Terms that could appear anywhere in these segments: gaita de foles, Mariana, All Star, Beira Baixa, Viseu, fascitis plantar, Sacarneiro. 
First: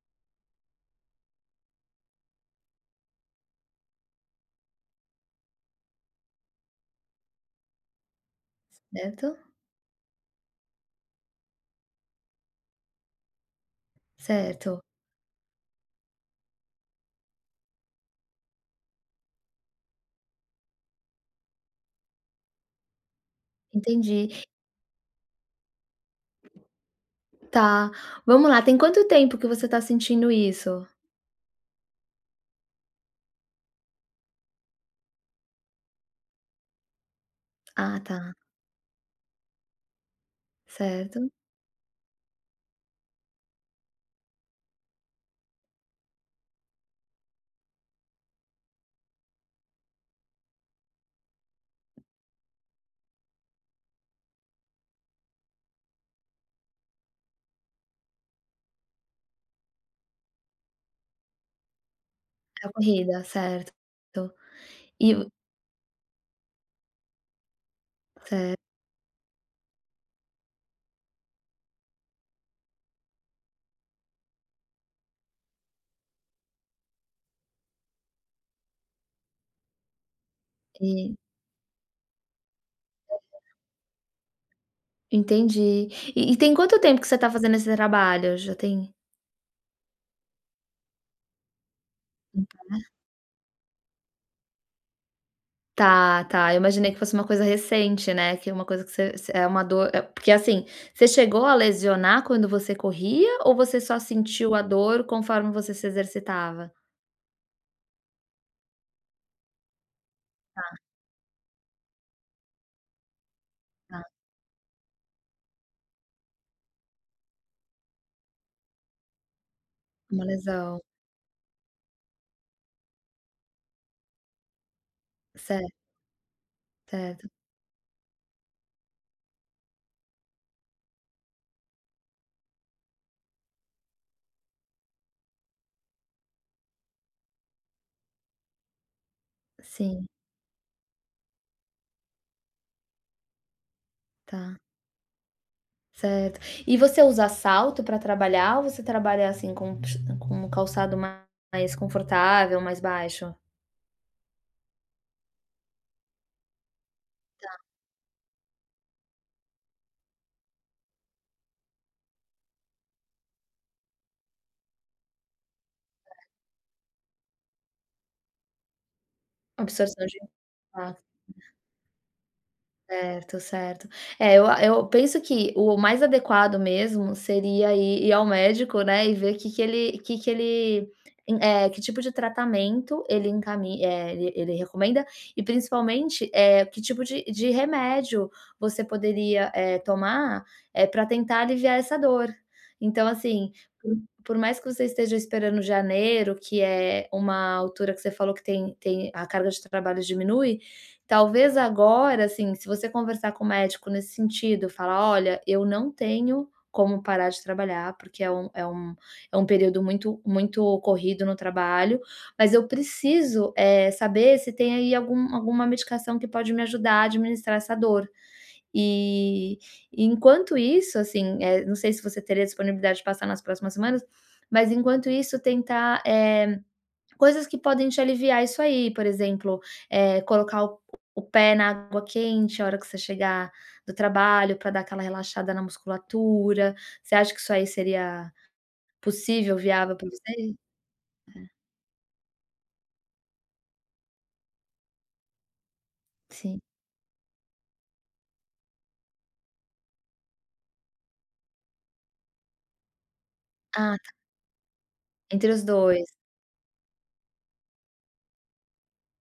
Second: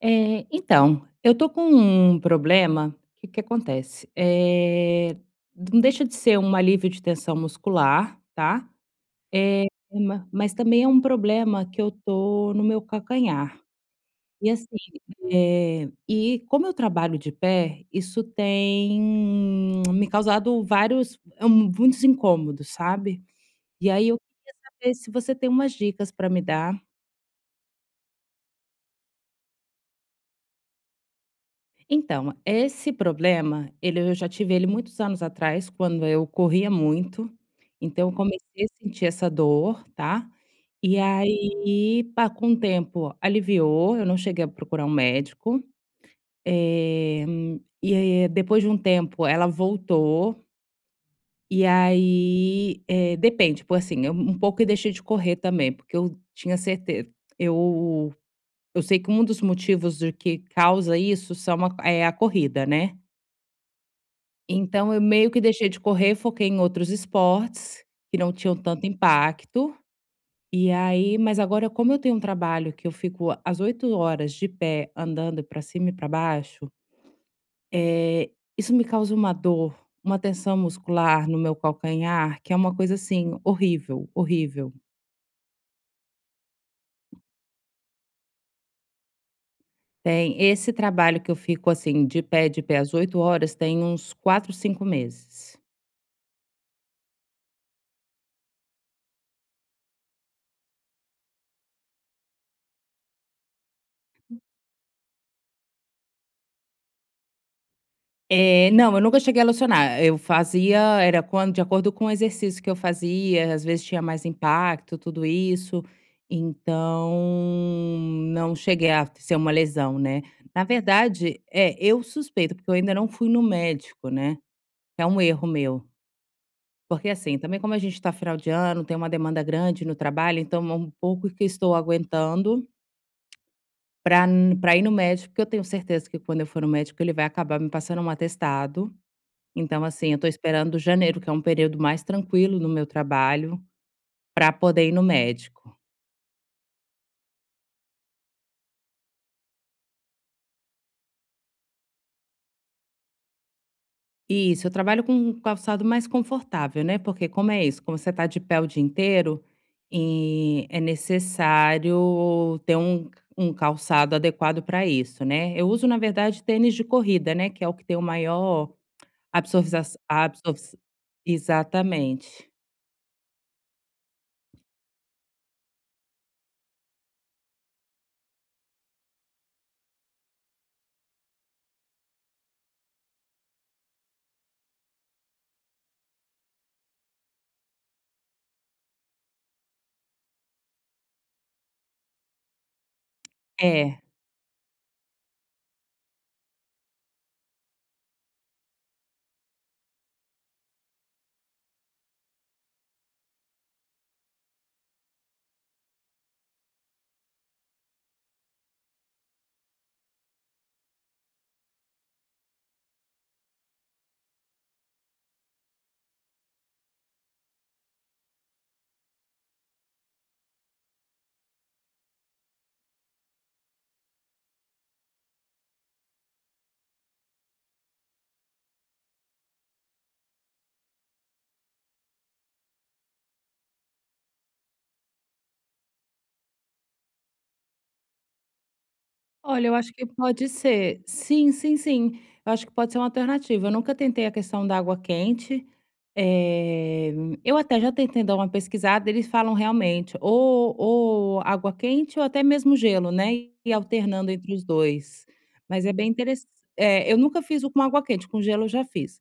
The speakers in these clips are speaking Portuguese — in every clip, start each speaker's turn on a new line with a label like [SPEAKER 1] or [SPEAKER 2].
[SPEAKER 1] É, então, eu tô com um problema. O que que acontece? Não deixa de ser um alívio de tensão muscular, tá,
[SPEAKER 2] Certo,
[SPEAKER 1] eh, ma mas também é um problema que eu tô no meu calcanhar. E assim,
[SPEAKER 2] certo,
[SPEAKER 1] e como eu trabalho de pé, isso tem me causado vários muitos incômodos, sabe. E aí eu
[SPEAKER 2] entendi.
[SPEAKER 1] queria saber se você tem umas dicas para me dar.
[SPEAKER 2] Tá, vamos lá, tem quanto tempo que você tá sentindo isso?
[SPEAKER 1] Então, esse problema, ele eu já tive ele muitos anos atrás, quando eu corria muito,
[SPEAKER 2] Ah
[SPEAKER 1] então eu
[SPEAKER 2] tá,
[SPEAKER 1] comecei a sentir essa dor, tá. E
[SPEAKER 2] certo.
[SPEAKER 1] aí, pa com o tempo aliviou, eu não cheguei a procurar um médico, e aí depois de um tempo ela voltou, e aí, depende, por assim, eu um pouco eu deixei de correr também, porque eu tinha certeza eu eu sei que um dos motivos do que causa isso são a é a
[SPEAKER 2] É
[SPEAKER 1] corrida,
[SPEAKER 2] a
[SPEAKER 1] né.
[SPEAKER 2] corrida, certo.
[SPEAKER 1] Então eu
[SPEAKER 2] E o
[SPEAKER 1] meio que deixei de correr, foquei em outros esportes que não
[SPEAKER 2] certo,
[SPEAKER 1] tinham tanto impacto. E aí, mas agora, como eu tenho um trabalho que eu fico às 8 horas de pé andando para cima e para baixo, eh, isso me causa uma dor, uma tensão
[SPEAKER 2] e
[SPEAKER 1] muscular no meu calcanhar, que é uma coisa, assim, horrível, horrível.
[SPEAKER 2] entendi. E tem quanto tempo que você tá fazendo esse trabalho? Já tem
[SPEAKER 1] Tem esse trabalho que eu fico, assim, de pé às 8 horas, tem uns 4, 5 meses.
[SPEAKER 2] tá, tá, eu imaginei que fosse uma coisa recente, né, que é uma coisa que você é uma dor é porque assim, você chegou a lesionar quando você corria ou você só sentiu a dor conforme você se exercitava?
[SPEAKER 1] Não, eu nunca cheguei a locionar. Eu fazia era quando de acordo com o exercício que eu fazia, às vezes
[SPEAKER 2] Tá,
[SPEAKER 1] tinha mais impacto, tudo isso. Então, não cheguei a ser uma lesão, né.
[SPEAKER 2] uma
[SPEAKER 1] Na
[SPEAKER 2] lesão,
[SPEAKER 1] verdade, é, eu suspeito, porque eu ainda não fui no médico, né, é um erro
[SPEAKER 2] certo,
[SPEAKER 1] meu. Porque,
[SPEAKER 2] certo,
[SPEAKER 1] assim, também como a gente está final de ano, tem uma demanda grande no trabalho, então é um pouco que eu estou aguentando para n ir no médico, porque eu tenho certeza que quando eu for no médico ele vai acabar me passando um atestado. Então,
[SPEAKER 2] sim.
[SPEAKER 1] assim, eu tô esperando janeiro, que é um período mais tranquilo no meu trabalho, para
[SPEAKER 2] Tá,
[SPEAKER 1] poder ir no médico.
[SPEAKER 2] certo. E você usa salto para trabalhar ou você trabalha, assim, com um calçado mais confortável, mais baixo?
[SPEAKER 1] Isso, eu trabalho com um calçado mais confortável, né, porque como é isso, como você tá de pé o dia inteiro, e é necessário ter um calçado adequado para isso, né. Eu uso, na verdade, tênis de corrida, né, que é o que tem o maior absorvização.
[SPEAKER 2] Absorção de
[SPEAKER 1] absorvi
[SPEAKER 2] impacto.
[SPEAKER 1] exatamente.
[SPEAKER 2] Certo, certo. É, eu penso que o mais adequado mesmo seria ir ao médico, né, e ver que ele é que tipo de tratamento ele ele recomenda e principalmente, é que tipo de remédio você poderia, tomar, é para tentar aliviar essa dor. Então assim, por
[SPEAKER 1] É.
[SPEAKER 2] por mais que você esteja esperando janeiro, que é uma altura que você falou que tem a carga de trabalho diminui. Talvez agora, assim, se você conversar com o médico nesse sentido, falar: "Olha, eu não tenho como parar de trabalhar, porque é um período muito muito corrido no trabalho, mas eu preciso, saber se tem aí alguma medicação que pode me ajudar a administrar essa dor". E e enquanto isso, assim, não sei se você teria disponibilidade de passar nas próximas semanas, mas enquanto isso tentar, coisas que podem te aliviar isso aí, por exemplo, colocar o pé na água quente a hora que você chegar do trabalho, para dar aquela relaxada na musculatura. Você acha que isso aí seria possível,
[SPEAKER 1] Olha, eu acho
[SPEAKER 2] viável
[SPEAKER 1] que
[SPEAKER 2] para
[SPEAKER 1] pode
[SPEAKER 2] você?
[SPEAKER 1] ser. Sim, sim, sim. Eu acho que pode ser uma alternativa. Eu nunca tentei a questão da água quente.
[SPEAKER 2] Sim.
[SPEAKER 1] Eh, eu até já tentei dar uma pesquisada, eles falam realmente ou água quente ou até mesmo gelo, né? E
[SPEAKER 2] Ah, tá,
[SPEAKER 1] alternando entre os dois.
[SPEAKER 2] entre os
[SPEAKER 1] Mas é
[SPEAKER 2] 2.
[SPEAKER 1] bem interessante. Eu nunca fiz o com água quente, com gelo eu já fiz.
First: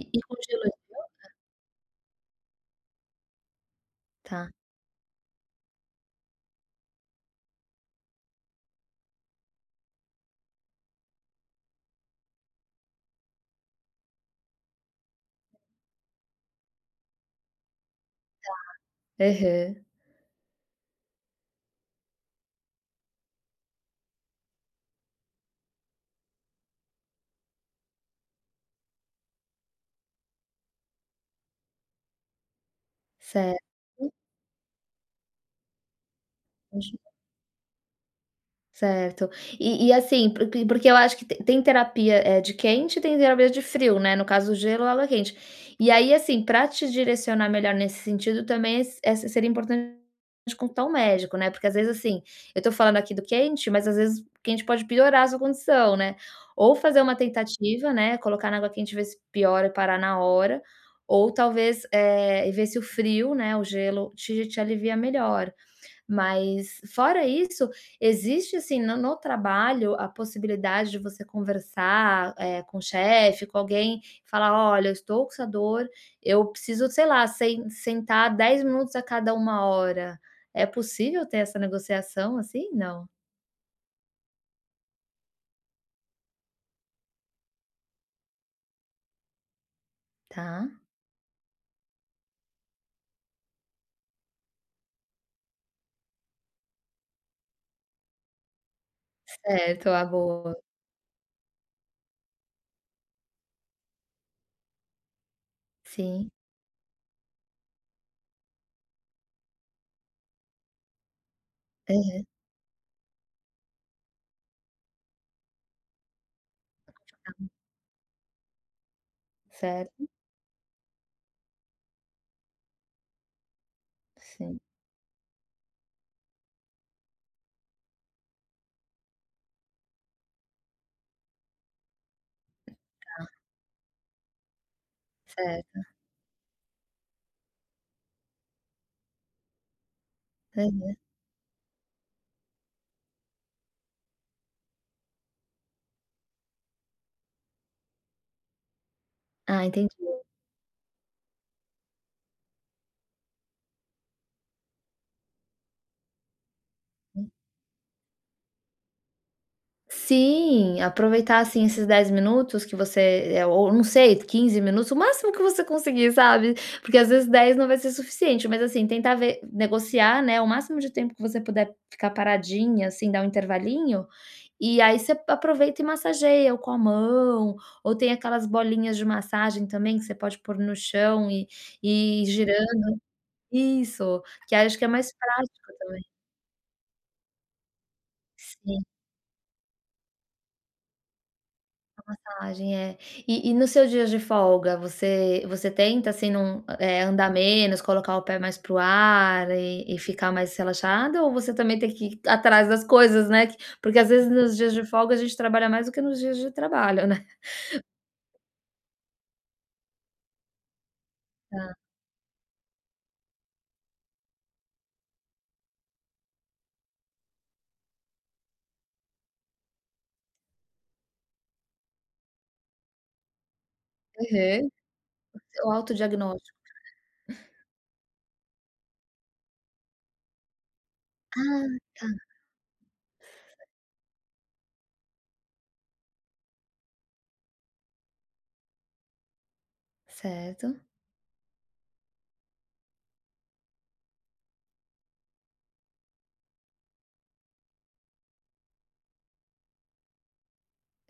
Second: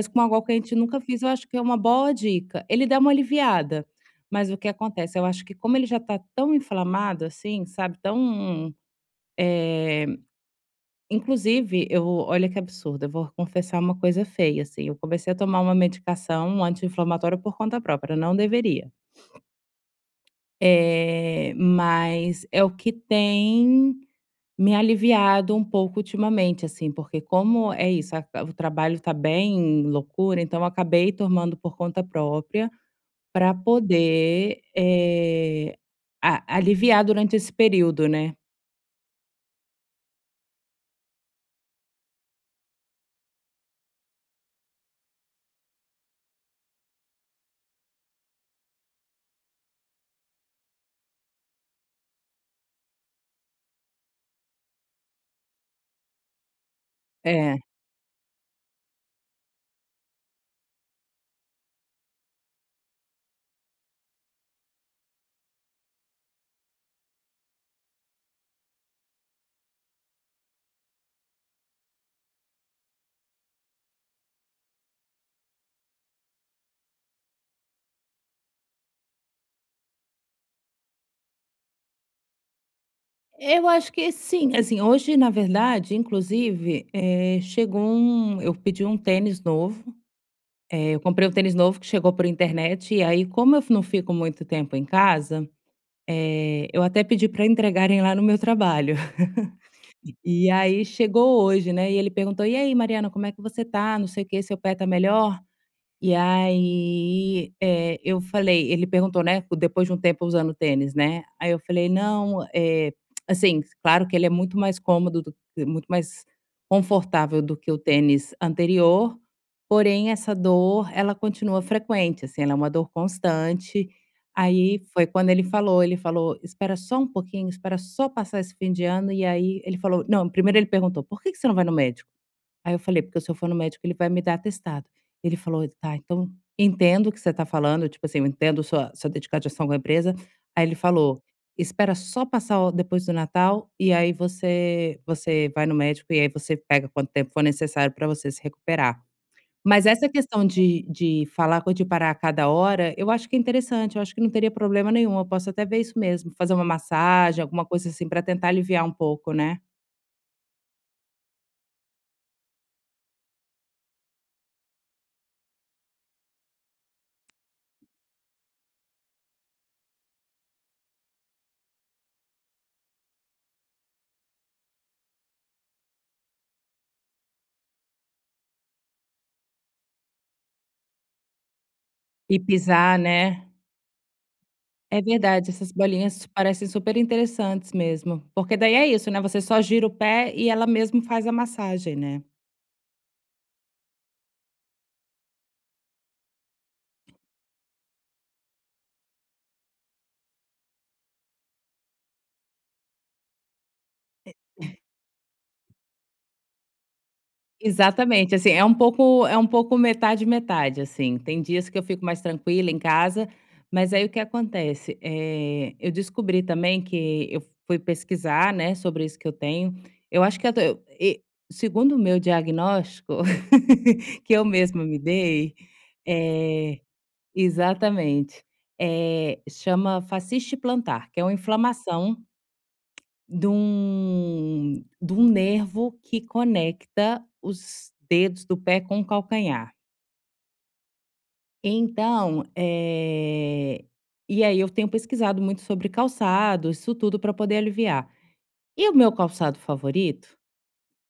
[SPEAKER 2] E e
[SPEAKER 1] com
[SPEAKER 2] com
[SPEAKER 1] água
[SPEAKER 2] gelo
[SPEAKER 1] quente eu nunca fiz, eu acho que é uma boa dica. Ele dá uma aliviada. Mas
[SPEAKER 2] tá.
[SPEAKER 1] o que acontece? Eu acho que como ele já está tão inflamado, assim, sabe? Tão. eh, Inclusive, eu olha que absurdo, eu vou confessar uma coisa feia, assim, eu comecei a tomar uma medicação anti-inflamatória por conta própria, não deveria.
[SPEAKER 2] Aham,
[SPEAKER 1] Mas é o que tem me aliviado um pouco ultimamente, assim, porque como é isso, a o trabalho tá bem loucura, então eu acabei tomando por conta própria para
[SPEAKER 2] certo.
[SPEAKER 1] poder, a aliviar durante esse período, né.
[SPEAKER 2] Certo. E assim, porque eu acho que te tem terapia, é de quente e tem terapia de frio, né, no caso o gelo, água quente. E aí, assim, para te direcionar melhor nesse sentido também seria importante consultar um médico, né, porque às vezes, assim, eu tô falando aqui do quente, mas às vezes o quente pode piorar a sua condição, né. Ou fazer uma
[SPEAKER 1] É.
[SPEAKER 2] tentativa, né, colocar na água quente e ver se piora e parar na hora, ou talvez, e ver se o frio, né, o gelo te alivia melhor. Mas fora isso, existe assim no trabalho a possibilidade de você conversar, com o chefe, com alguém, falar: "Olha, eu estou com essa dor, eu preciso, sei lá, sentar 10 minutos a cada 1 hora". É possível ter essa negociação assim? Não.
[SPEAKER 1] Eu acho que sim, assim, hoje, na verdade, inclusive, eh, chegou um eu pedi um tênis novo,
[SPEAKER 2] Tá,
[SPEAKER 1] eu comprei um tênis novo que chegou por internet, e aí como eu não fico muito tempo em casa, eu até pedi para entregarem lá no meu trabalho.
[SPEAKER 2] certo, a
[SPEAKER 1] E
[SPEAKER 2] boa.
[SPEAKER 1] aí chegou hoje, né, e ele perguntou: "E aí, Mariana, como é que você tá? Não sei o que. Seu pé tá melhor?" E
[SPEAKER 2] Sim.
[SPEAKER 1] aí, eu falei, ele perguntou, né, depois de um tempo usando tênis, né, aí eu falei:
[SPEAKER 2] Aham.
[SPEAKER 1] "Não, assim, claro que ele é muito mais cômodo do que- muito mais confortável do que o tênis anterior,
[SPEAKER 2] Certo,
[SPEAKER 1] porém essa dor ela continua frequente, assim, ela é uma dor constante.
[SPEAKER 2] sim,
[SPEAKER 1] Aí foi quando ele falou: "Espera só um pouquinho, espera só passar esse fim de ano", e aí ele falou não, primeiro ele perguntou: "Por que que você não vai no médico?" Aí eu falei: "Porque se eu for no médico, ele vai me dar atestado". Ele falou:
[SPEAKER 2] certo.
[SPEAKER 1] "Tá, então entendo o que você está falando, tipo assim, eu entendo sua dedicação com a empresa". Aí ele
[SPEAKER 2] Aham.
[SPEAKER 1] falou: "Espera só passar o depois do Natal e aí você vai no médico e aí você pega quanto tempo for necessário para você se recuperar".
[SPEAKER 2] Ah,
[SPEAKER 1] Mas
[SPEAKER 2] entendi.
[SPEAKER 1] essa questão de falar co de parar a cada hora, eu acho que é interessante, eu acho que não teria problema nenhum, eu posso até ver isso mesmo, fazer uma massagem, alguma coisa assim para tentar aliviar um pouco, né.
[SPEAKER 2] Sim, aproveitar, assim, esses 10 minutos que você ou não sei, 15 minutos, o máximo que você conseguir, sabe. Porque às vezes 10 não vai ser suficiente, mas assim, tentar ver negociar, né, o máximo de tempo que você puder ficar paradinha, assim, dar um intervalinho, e aí você aproveita e massageia ou com a mão, ou tem aquelas bolinhas de massagem também que você pode pôr no chão e ir
[SPEAKER 1] E
[SPEAKER 2] girando.
[SPEAKER 1] pisar, né.
[SPEAKER 2] Isso, que acho que é
[SPEAKER 1] É
[SPEAKER 2] mais
[SPEAKER 1] verdade,
[SPEAKER 2] prático
[SPEAKER 1] essas
[SPEAKER 2] também.
[SPEAKER 1] bolinhas parecem super interessantes mesmo, porque daí
[SPEAKER 2] Sim.
[SPEAKER 1] é isso, né, você só gira o pé e ela mesmo faz a massagem, né.
[SPEAKER 2] Imagem, é. E nos seus dias de folga, você tenta, assim, não andar menos, colocar o pé mais pro ar e ficar mais relaxada, ou você também tem que ir atrás das coisas, né, que porque às vezes nos dias de folga a gente trabalha mais do que nos dias de trabalho, né.
[SPEAKER 1] Exatamente, assim, é um pouco, é um pouco metade, metade, assim, tem dias
[SPEAKER 2] Tá.
[SPEAKER 1] que eu fico mais tranquila em casa, mas aí o que acontece, eu descobri também, que eu fui pesquisar, né, sobre isso que eu tenho, eu acho que eu tenho, e segundo o meu diagnóstico, que eu
[SPEAKER 2] Aham.
[SPEAKER 1] mesma me dei,
[SPEAKER 2] O autodiagnóstico.
[SPEAKER 1] eh exatamente. Chama fascite plantar, que é uma
[SPEAKER 2] Ah, tá.
[SPEAKER 1] inflamação de um nervo que conecta os dedos do pé com o calcanhar.
[SPEAKER 2] Certo.
[SPEAKER 1] Então, e aí eu tenho pesquisado muito sobre calçado, isso tudo para poder aliviar. E o meu calçado favorito,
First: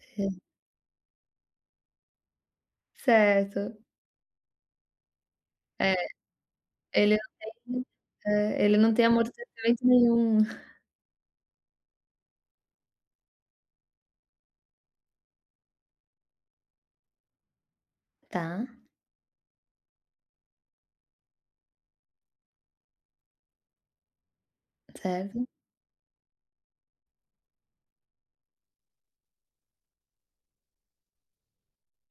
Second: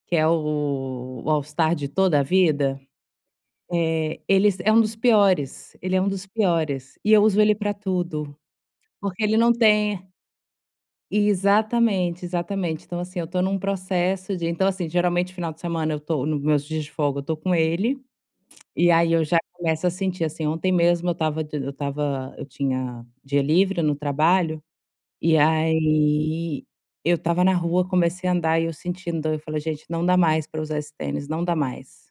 [SPEAKER 1] que é
[SPEAKER 2] Hã.
[SPEAKER 1] o All Star de toda a vida,
[SPEAKER 2] Certo.
[SPEAKER 1] ele é um dos piores,
[SPEAKER 2] É,
[SPEAKER 1] ele é um dos piores, e
[SPEAKER 2] ele
[SPEAKER 1] eu
[SPEAKER 2] não
[SPEAKER 1] uso ele para
[SPEAKER 2] tem,
[SPEAKER 1] tudo,
[SPEAKER 2] ele não tem
[SPEAKER 1] porque ele não
[SPEAKER 2] amortecimento
[SPEAKER 1] tem.
[SPEAKER 2] nenhum.
[SPEAKER 1] Exatamente, exatamente. Então, assim, eu tô num processo de, então, assim, geralmente final de semana eu tô nos meus dias de folga, eu tô com ele,
[SPEAKER 2] Tá,
[SPEAKER 1] e aí eu já começo a sentir, assim, ontem mesmo eu estava, eu tinha dia livre no trabalho, e
[SPEAKER 2] certo.
[SPEAKER 1] aí eu estava na rua, comecei a andar e eu sentindo, eu falei: "Gente, não dá mais para usar esse tênis, não dá mais".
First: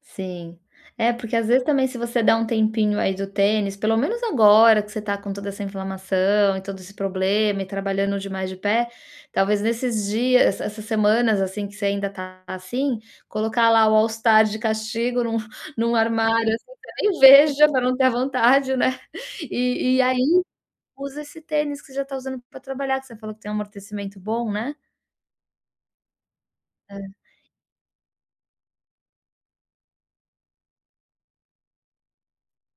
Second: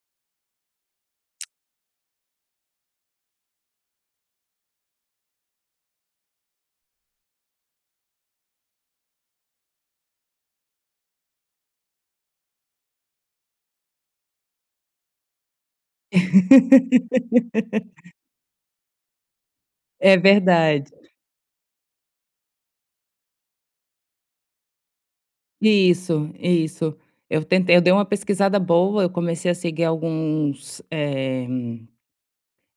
[SPEAKER 2] Sim. É, porque às vezes também se você dá um tempinho aí do tênis, pelo menos agora que você tá com toda essa inflamação e todo esse problema e trabalhando demais de pé, talvez nesses dias, essas semanas assim que você ainda tá assim, colocar lá o All Star de castigo num num armário, assim, que você nem veja para não ter a vontade, né. E e
[SPEAKER 1] É
[SPEAKER 2] aí
[SPEAKER 1] verdade.
[SPEAKER 2] usa esse tênis que você já tá usando para trabalhar, que você falou que tem um amortecimento bom, né.
[SPEAKER 1] Isso, isso.
[SPEAKER 2] Hã.
[SPEAKER 1] Eu dei uma pesquisada boa, eu comecei a seguir alguns,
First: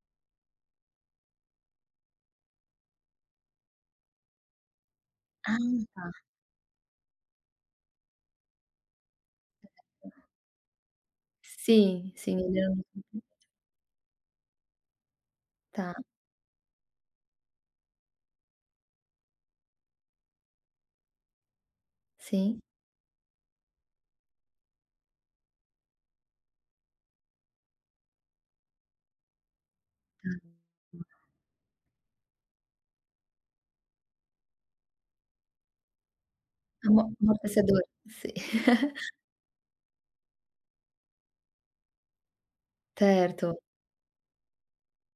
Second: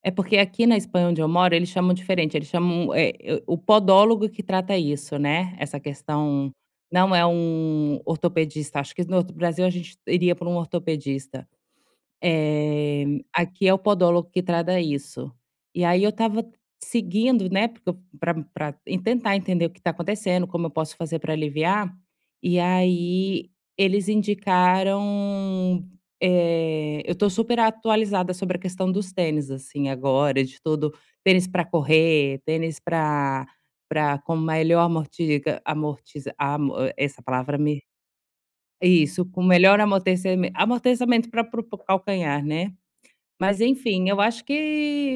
[SPEAKER 1] é porque aqui na Espanha onde eu moro, eles chamam diferente, eles chamam, o podólogo que trata isso, né, essa
[SPEAKER 2] Ah,
[SPEAKER 1] questão não é um ortopedista, acho que no outro Brasil a gente iria para um ortopedista.
[SPEAKER 2] sim, sim, ele não
[SPEAKER 1] Eh, Aqui é o podólogo que trata isso. E
[SPEAKER 2] tá.
[SPEAKER 1] aí eu estava seguindo, né, para tentar entender o que está acontecendo, como eu posso fazer para aliviar,
[SPEAKER 2] Sim.
[SPEAKER 1] e aí eles indicaram, eu estou super atualizada sobre a questão dos tênis, assim, agora, de tudo, tênis para correr, tênis para com melhor amortiga amortiza amo
[SPEAKER 2] Amo
[SPEAKER 1] essa palavra
[SPEAKER 2] amortecedor,
[SPEAKER 1] me
[SPEAKER 2] si
[SPEAKER 1] isso, com melhor amortecimento, amortecimento para o calcanhar, né.
[SPEAKER 2] certo.
[SPEAKER 1] Mas enfim, eu acho que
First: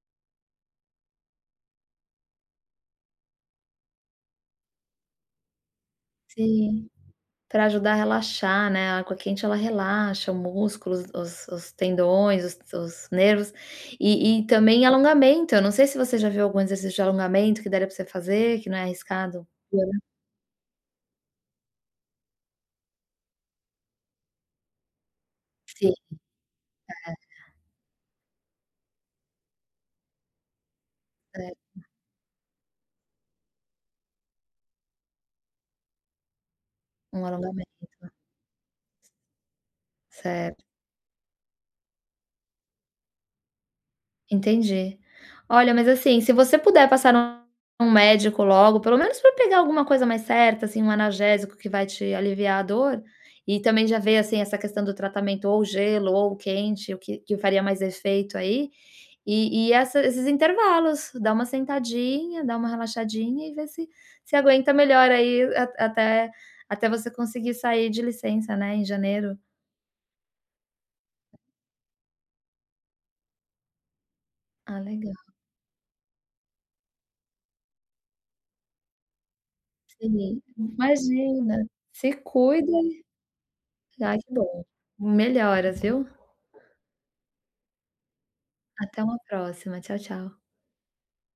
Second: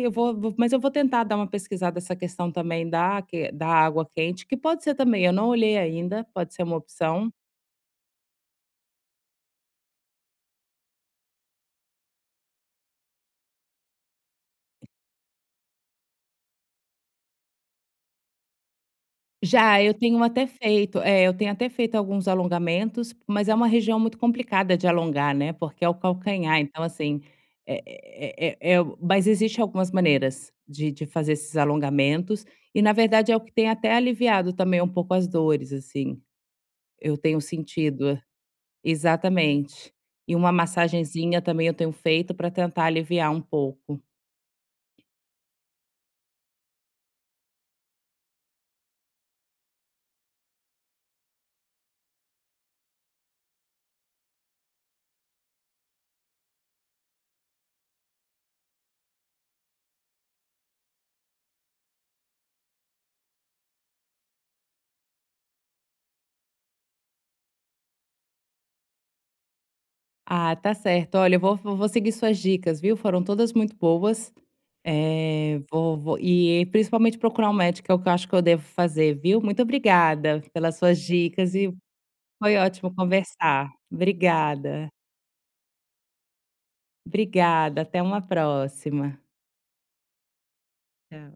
[SPEAKER 1] eu vou tentar dar uma pesquisada essa questão também da água quente, que pode ser também, eu não olhei ainda, pode ser uma
[SPEAKER 2] Sim,
[SPEAKER 1] opção.
[SPEAKER 2] pra ajudar a relaxar, né, a água quente ela relaxa o músculo, os os tendões, os nervos, e também alongamento, eu não sei se você já viu algum exercício de alongamento que daria pra você fazer, que não é arriscado.
[SPEAKER 1] Já, eu tenho até feito, eu tenho até feito alguns alongamentos, mas é uma região muito complicada de alongar, né, porque é
[SPEAKER 2] Sim,
[SPEAKER 1] o calcanhar, então assim, mas existe algumas maneiras de fazer
[SPEAKER 2] é,
[SPEAKER 1] esses alongamentos, e na verdade é o que tem até aliviado também um pouco as dores, assim, eu
[SPEAKER 2] um
[SPEAKER 1] tenho
[SPEAKER 2] alongamento,
[SPEAKER 1] sentido. Exatamente. E uma
[SPEAKER 2] certo.
[SPEAKER 1] massagenzinha também eu tenho feito para tentar aliviar um pouco.
[SPEAKER 2] Entendi. Olha, mas assim, se você puder passar num médico logo, pelo menos para pegar alguma coisa mais certa, assim, um analgésico que vai te aliviar a dor, e também já ver, assim, essa questão do tratamento ou gelo ou quente, o que que faria mais efeito aí, e essa esses intervalos, dá uma sentadinha, dá uma relaxadinha e vê se se aguenta melhor aí a até até você conseguir sair de licença, né, em janeiro.
[SPEAKER 1] Ah, tá certo. Olha, eu vou vou vou seguir suas dicas, viu? Foram todas muito boas.
[SPEAKER 2] Ah, legal.
[SPEAKER 1] Vou e principalmente procurar um médico, é o que eu acho que eu devo fazer, viu? Muito
[SPEAKER 2] Sim,
[SPEAKER 1] obrigada pelas suas dicas,
[SPEAKER 2] imagina,
[SPEAKER 1] e
[SPEAKER 2] se
[SPEAKER 1] foi
[SPEAKER 2] cuida.
[SPEAKER 1] ótimo conversar.
[SPEAKER 2] Ai que bom.
[SPEAKER 1] Obrigada.
[SPEAKER 2] Melhoras, viu.
[SPEAKER 1] Obrigada, até uma
[SPEAKER 2] Até
[SPEAKER 1] próxima.
[SPEAKER 2] uma próxima. Tchau, tchau.
[SPEAKER 1] Tchau.